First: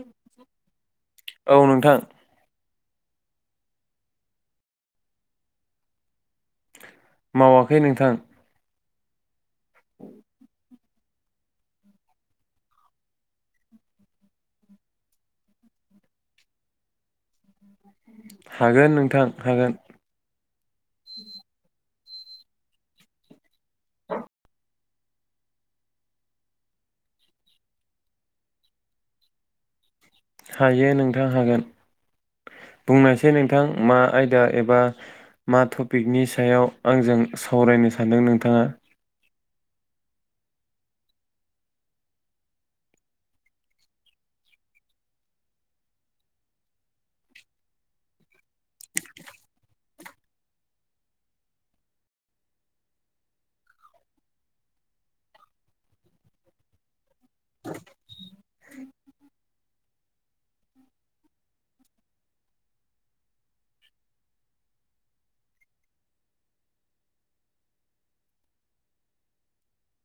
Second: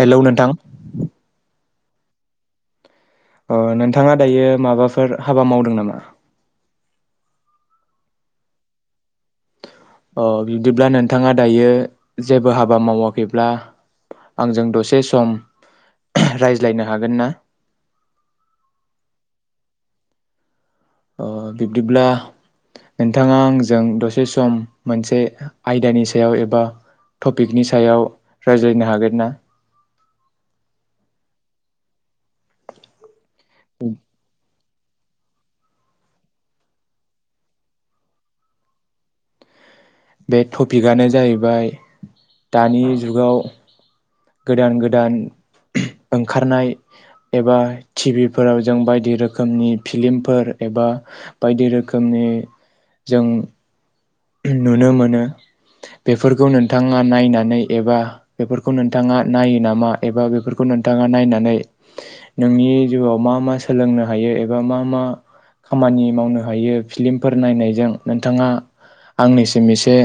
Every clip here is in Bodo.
हेलौ नोंथां औ नोंथां। अ नोंथाङा दायो माबाफोर हाबा मावदों नामा। मावाखै नोंथां। अ बिदिब्ला नोंथाङा दायो जेबो हाबा मावाखैब्ला आंजों दसे सम रायज्लायनो हागोन ना। हागोन नोंथां हागोन। अ बिब्दिब्ला। नोंथाङा आंजों दसे सम मोनसे आयदानि सायाव एबा टपिकनि सायाव रायज्लायनो हागोन ना। हायो नोंथां हागोन बुंनायसै। जे नोंथां मा आयदा एबा बा मा टपिकनि सायाव आंजों सावरायनो सानदों नोंथाङा? बे टपिकआनो जाहैबाय दानि जुगाव गोदान गोदान ओंखारनाय एबा टिभिफोराव जों बायदि रोखोमनि फिल्मफोर एबा बायदि रोखोमनि जों नुनो मोनो बेफोरखौ नोंथाङा नायनानै एबा बेफोरखौ नोंथाङा नायो नामा एबा बेफोरखौ नोंथाङा नायनानै नोंनि जिउआव मा मा सोलोंनो हायो एबा मा मा खामानि मावनो हायो फिल्मफोर नायनायजों नोंथाङा आंनिसिम एसे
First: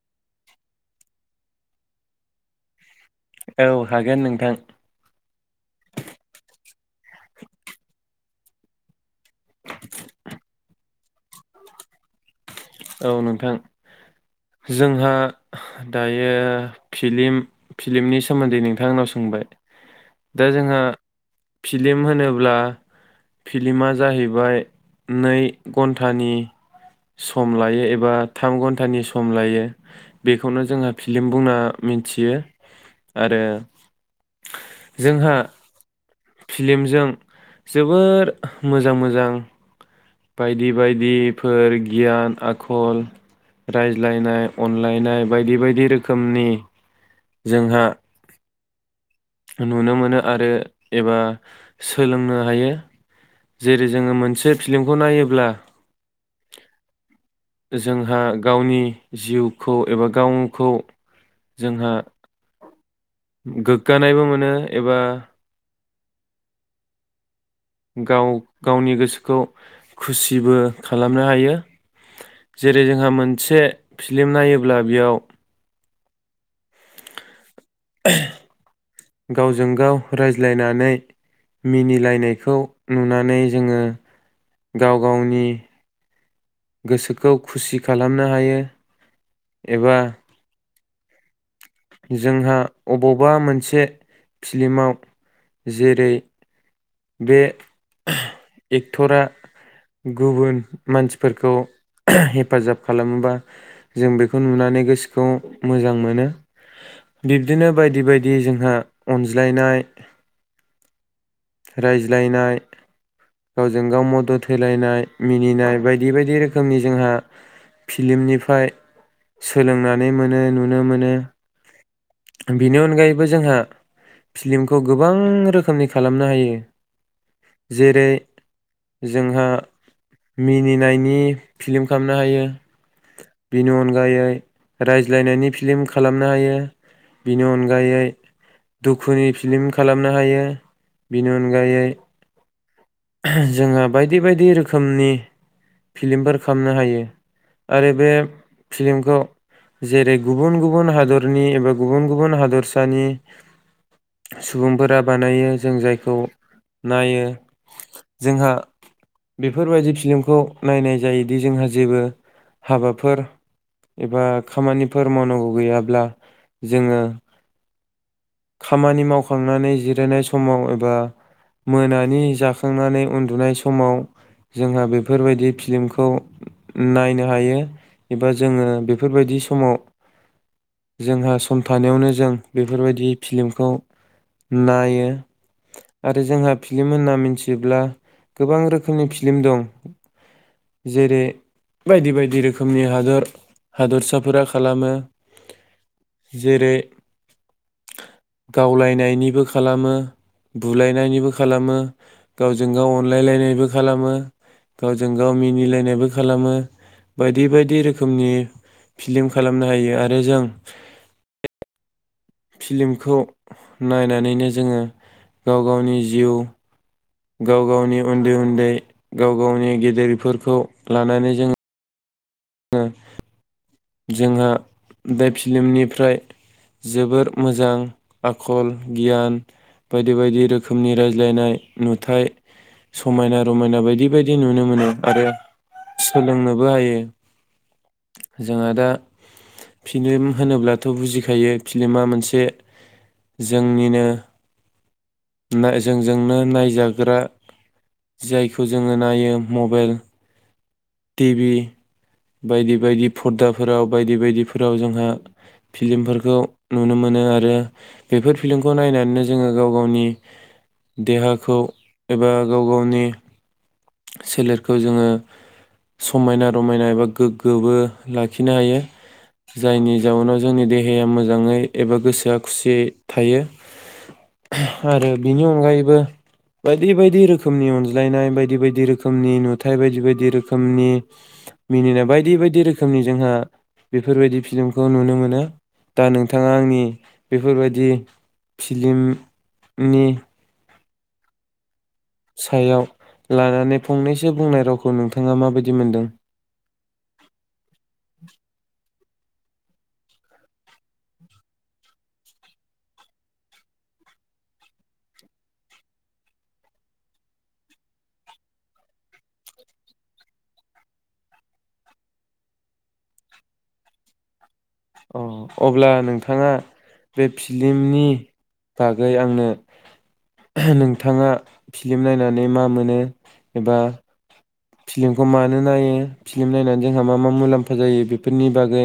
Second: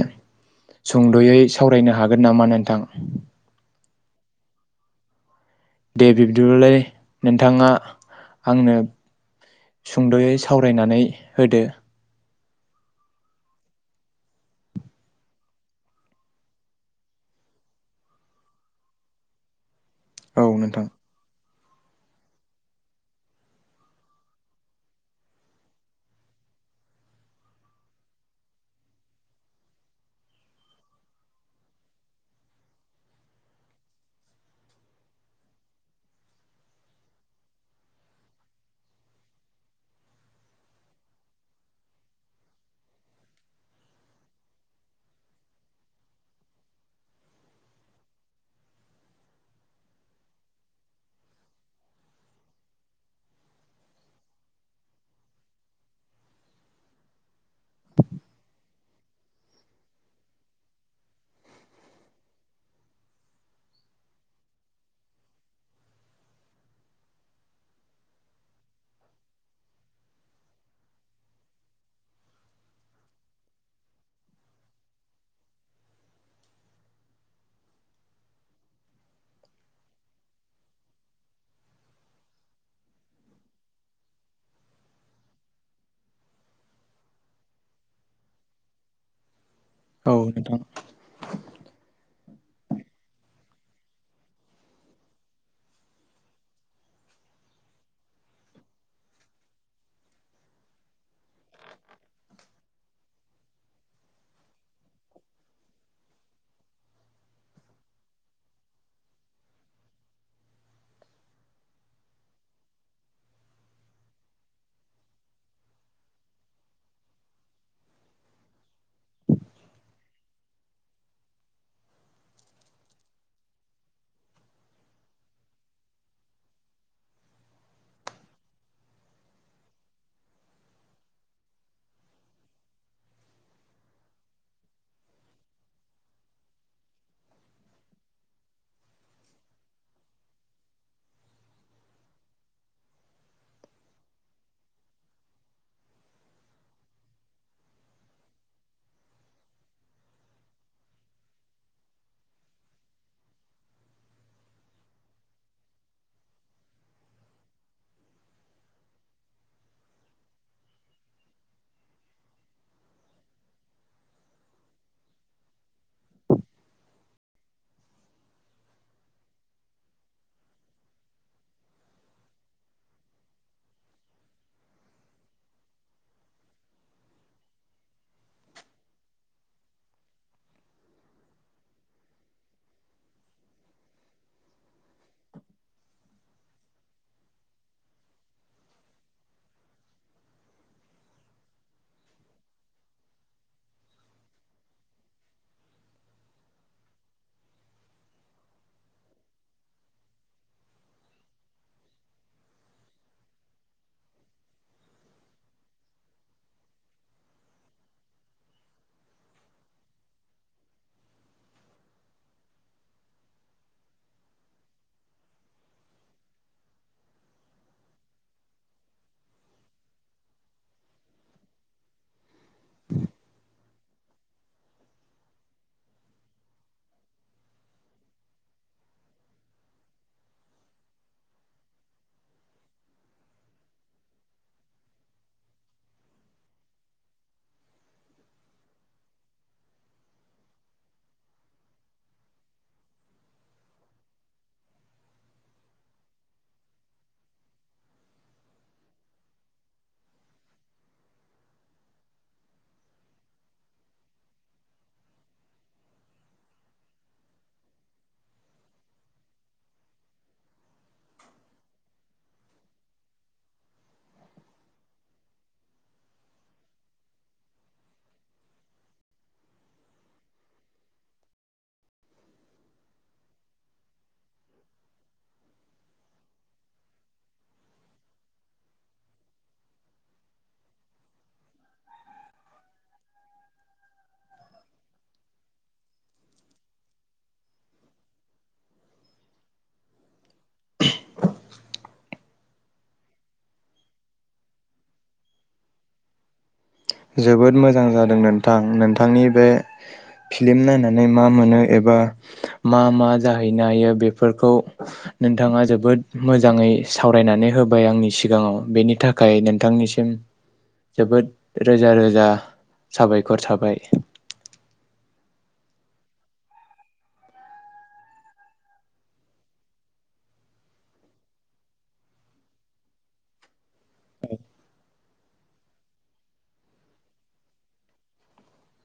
सुंद'यै सावरायनो हागोन नामा नोंथां? औ हागोन नोंथां। दे बिब्दिबालाय नोंथाङा आंनो सुंद'यै सावरायनानै होदो। औ नोंथां जोंहा दायो फिलिम फिलिमनि सोमोन्दै नोंथांङा आंनाव सोंबाय औ दा जोंहा नोंथां फिलिम होनोब्ला फिल्मा जाहैबाय नै घन्टानि स सम लायो एबा थाम घन्टानि सम लायो बेखौनो जोंहा फिल्म बुंना मिथियो आरो जोंहा फिलिमजों जोबोर मोजां मोजां बायदि बायदिफोर गियान आखल रायज्लायनाय अनलायनाय बायदि बायदि रोखोमनि जोंहा नुनो मोनो आरो एबा सोलोंनो हायो जेरै जोङो मोनसे फिलिमखौ नायोब्ला जोंहा गावनि जिउखौ एबा गावखौ जोंहा गोग्गानायबो मोनो एबा गाव गावनि गोसोखौ खुसिबो खालामनो हायो जेरै जोंहा मोनसे फिल्म नायोब्ला बेयाव गावजों गाव रायज्लायनानै मिनिलायनायखौ नुनानै जोङो गाव गावनि गोसोखौ खुसि खालामनो हायो। एबा औ नोंथां जोंहा अबावबा मोनसे फिलिमाव जेरै बे एक्टरा गुबुन मानसिफोरखौ हेफाजाब खालामोबा जों बेखौ नुनानै गोसोखौ मोजां मोनो बिब्दिनो बायदि बायदि जोंहा अनज्लायनाय रायज्लायनाय गावजों गाव मदद होलायनाय मिनिनाय बायदि बायदि रोखोमनि जोंहा फिलिमनिफ्राय सोलोंनानै मोनो नुनो मोनो। बेनि अनगायैबो जोंहा फिलिमखौ गोबां रोखोमनि खालामनो हायो जेरै जोंहा मिनिनायनि फिलिम खालामनो हायो बिनि अनगायै रायज्लायनायनि फिलिम खालामनो हायो बिनि अनगायै दुखुनि फिलिम खालामनो हायो, बिनि अनगायै जोंहा बायदि बायदि रोखोमनि फिलिमफोर खामनो हायो आरो बे फिलिमखौ जेरै गुबुन गुबुन हादरनि एबा गुबुन गुबुन हादरसानि सुबुंफोरा बानायो जों जायखौ नायो जोंहा बेफोरबायदि फिलिमखौ नायनाय जायोदि जोंहा जेबो हाबाफोर एबा खामानिफोर मावनांगौ गैयाब्ला जोङो खामानि मावखांनानै जिरायनाय समाव एबा मोनानि जा खांनानै उन्दुनाय समाव जोंहा बेफोरबायदि फिलिमखौ नायनो हायो एबा जोङो बेफोरबायदि समाव जोंहा सम थानायावनो जों बेफोरबायदि फिलिमखौ नायो आरो जोंहा फिलिम होनना मिनथि योब्ला गोबां रोखोमनि फिलिम दं जेरै बायदि बायदि रोखोमनि हादर हादरसाफोरा खालामो जेरै गावलायनायनिबो खालामो बुलायनायनिबो खालामो गावजों गाव अनलायलायनायबो खालामो गावजों गाव मिनिलायनायबो खालामो बायदि बायदि रोखोमनि फिलिम खालामनो हायो आरो जों फिलिमखौ नायनानैनो जोङो गाव गावनि जिउ गाव गावनि उन्दै उन्दै गाव गावनि गेदेरफोरखौ लानानै जों ओ जोंहा बे फिलिमनिफ्राय जोबोर मोजां आखल गियान बायदि बायदि रोखोमनि रायज्लायनाय नुथाय समायना रमायना बायदि बायदि नुनो मोनो आरो सोलोंनोबो हायो। जाहा दा फिलिम होनोब्लाथ' बुजिखायो फिलिमा मोनसे जोंनिनो जोंजोंनो नायजाग्रा जायखौ जोङो नायो मबेल टि बि, बायदि बायदि फर्दाफोराव बायदि बायदिफोराव जोंहा फिलिमफोरखौ नुनो मोनो आरो बेफोर फिलिमखौ नायनानैनो जोङो गाव गावनि देहाखौ एबा गाव गावनि सोलेरखौ जोङो समायना रमायना एबा गोग्गोबो लाखिनो हायो जायनि जाउनाव जोंनि देहाया मोजाङै एबा गोसोआ खुसियै थायो आरो बिनि अनगायैबो बायदि बायदि रोखोमनि अनज्लायनाय बायदि बाय यदि रोखोमनि नुथाय बायदि बायदि रोखोमनि मिनिनाय बायदि बायदि रोखोमनि जोंहा बेफोरबायदि फिलिमखौ नुनो मोनो दा नोंथाङा आंनि बेफोरबायदि फिलिमनि सायाव लानानै फंनैसो बुंनाय रावखौ नोंथाङा माबायदि मोनदों? जोबोद मोजां जादों नोंथां नों थांनि बे फिलिम नायनानै मा मोनो एबा मा मा जाहैनो हायो बेफोरखौ नोंथाङा जोबोद मोजाङै सावरायनानै होबाय आंनि सिगाङाव बेनि थाखाय नोंथांनिसिम जोबोद रोजा रोजा साबायखर थाबाय। अ अब्ला नोंथाङा बे फिलिमनि बागै आंनो नोंथाङा फिलिम नायनानै मा मोनो एबा फिलिमखौ मानो नायो फिलिम नायनानै जोंहा मा मा मुलाम्फा जायो बेफोरनि बागै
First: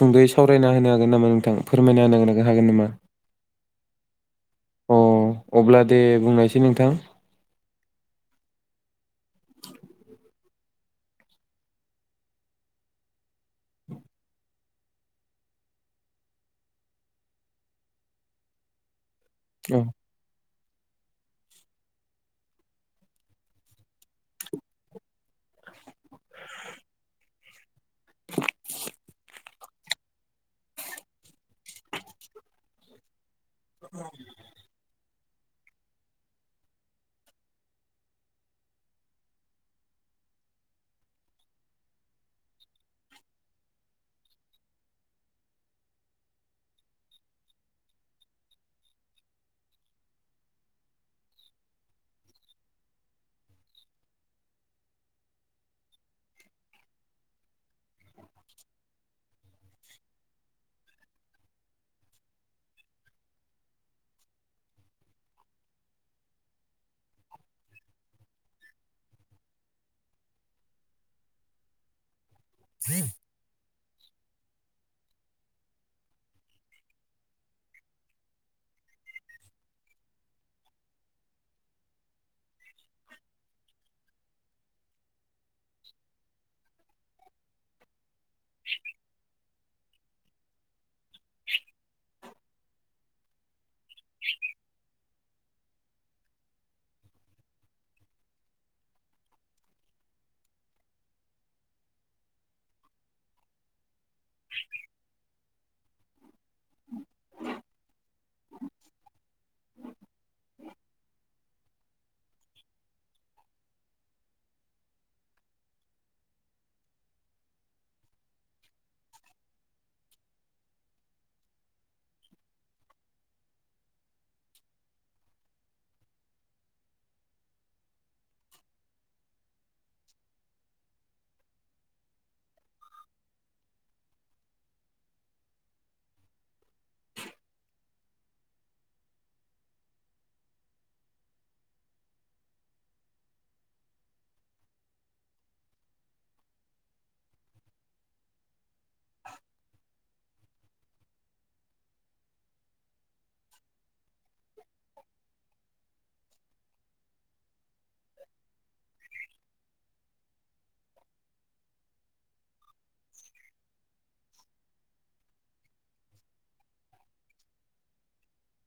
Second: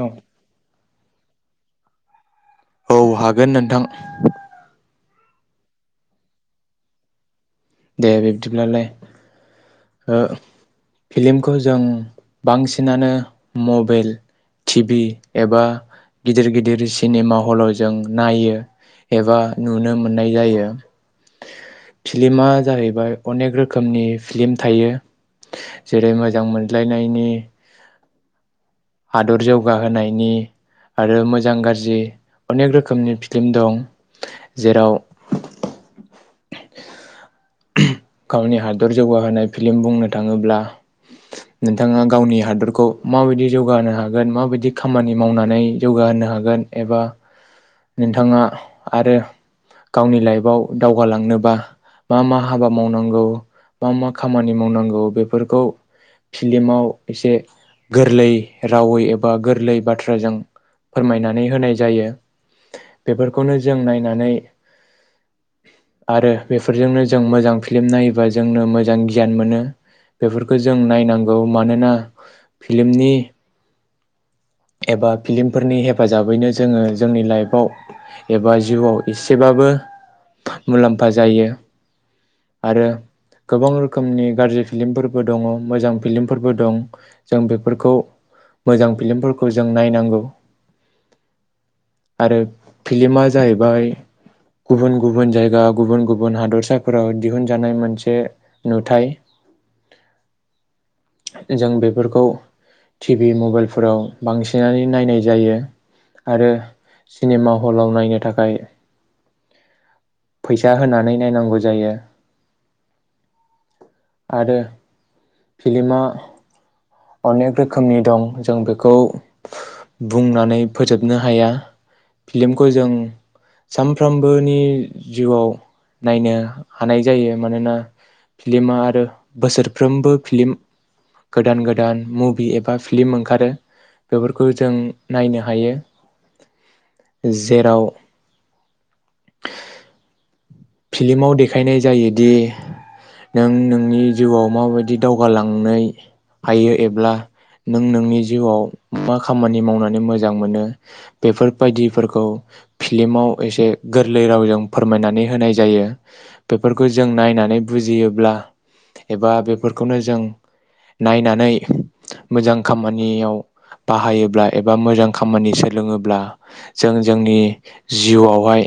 औ सावरायना होनो गोन नामा नोंथां फोरमायना [unintelligible] औ हागोन नोंथां। [inaudible] अ अब्ला दे बुंनायसै नोंथां। दे बिब्दिब्लालाय ओ फिलिमखौ जों बांसिनानो मबाइल टि भि एबा गिदिर गिदिर सिनेमा हलाव जों नायो। एबा औ नुनो मोननाय जायो। फिलिमा जाहैबाय अनेक रोखोमनि फिलिम थायो जेरै मोजां मोनज्लायनायनि । हादर जौगाहोनायनि आरो मोजां गाज्रि अनेक रोखोमनि फ्इल्म दं जेराव गावनि हादर जौगाहोनाय फिलिम बुंनो थाङोब्ला नोंथाङा गावनि हादरखौ माबायदि जौगाहोनो हागोन माबायदि खामानि मावनानै जौगाहोनो हागोन एबा नोंथाङा आरो गावनि लाइफआव दावगालांनोबा मा मा हाबा मावनांगौ मा मा खामानि मावनांगौ बेफोरखौ फिलिमाव एसे गोरलै रावै एबा गोरलै बाथ्राजों फोरमायनानै होनाय जायो बेफोरखौनो जों नायनानै आरो बेफोरजोंनो जों मोजां फिल्म नायोबा जोंनो मोजां गियान मोनो बेफोरखौ जों नायनांगौ मानोना फिलिमनि एबा फिल्मफोरनि हेफाजाबैनो जोङो जोंनि लाइफआव एबा जिउआव एसेबाबो मुलाम्फा जायो आरो गोबां रोखोमनि गाज्रि फिल्मफोरबो दङ मोजां फिलिमफोरबो दं जों बेफोरखौ मोजां फिलिमफोर जों नायनांगौ आरो फिलमा जाहैबाय गुबुन गुबुन जायगा गुबुन गुबुन हादरसाफोराव दिहुनजानाय मोनसे नुथाय जों बेफोरखौ टि भि मबाइलफोराव बांसिनानो नायनाय जायो आरो सिनेमा हलाव नायनो थाखाय फैसा होनानै नायनांगौ जायो। आरो फिलिमा अनेक रोखोमनि दं जों बेखौ बुंनानै फोजोबनो हाया फिल्मखौ जों सानफ्रोमबोनि जिउआव नायनो हानाय जायो मानोना फिल्मा बोसोरफ्रोमबो फिलिम गोदान गोदान मुभि एबा फिल्म ओंखारो बेफोरखौ जों नायनो हायो। जेराव फिल्माव देखायनाय जायोदि नों नोंनि जिउआव माबायदि दावगालांनाय हायो एब्ला नों नोंनि जिउआव मा खामानि मावनानै मोजां मोनो बेफोर बायदिफोरखौ फिर फिल्माव एसे गोरलै रावजों फोरमायनानै होनाय यो बेफोरखौ जों नायनानै बुजियोब्ला एबा बेफोरखौनो जों नायनानै मोजां खामानियाव बाहायोब्ला एबा मोजां खामानि सोलोङोब्ला जों जोंनि जिउआवहाय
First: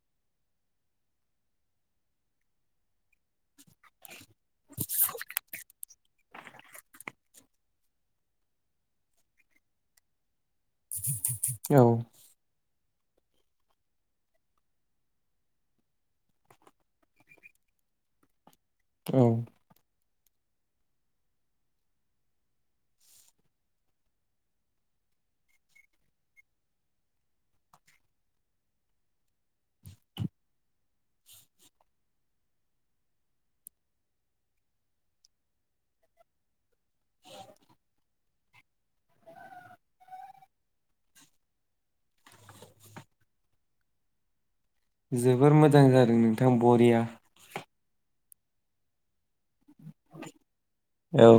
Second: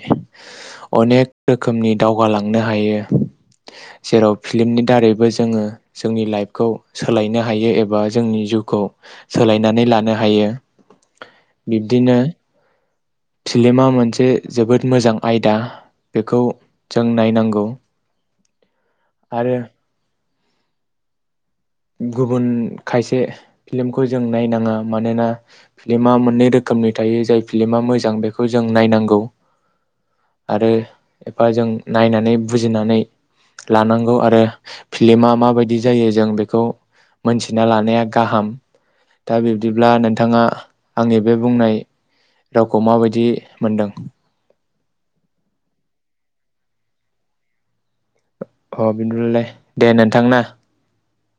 अनेक रोखोमनि दावगालांनो हायो। जेराव फिल्मनि दारैबो जोङो जोंनि लाइफ खौ सोलायनो हायो एबा जोंनि जिउखौ सोलायनानै लानो हायो। औ बिब्दिनो फिल्मा मोनसे जोबोद मोजां आयदा बेखौ जों नायनांगौ। औ आरो गुबुन खायसे फिलिमखौ जों नायनाङा मानोना फ्लमा मोननै रोखोमनि थायो जाय फिलमा मोजां बेखौ जों नायनांगौ आरो एफा जों नायनानै बुजिनानै लानांगौ आरो फिलिमा माबायदि जायो जों बे खौ मोनथिना लानाया गाहाम दा बिब्दिब्ला नोंथाङा आंनि बे बुंनाय रावखौ माबायदि मोनदों? जोबोर मोजां जादों नोंथां बरिया। अ बिन्दुललाय दे नोंथांना। औ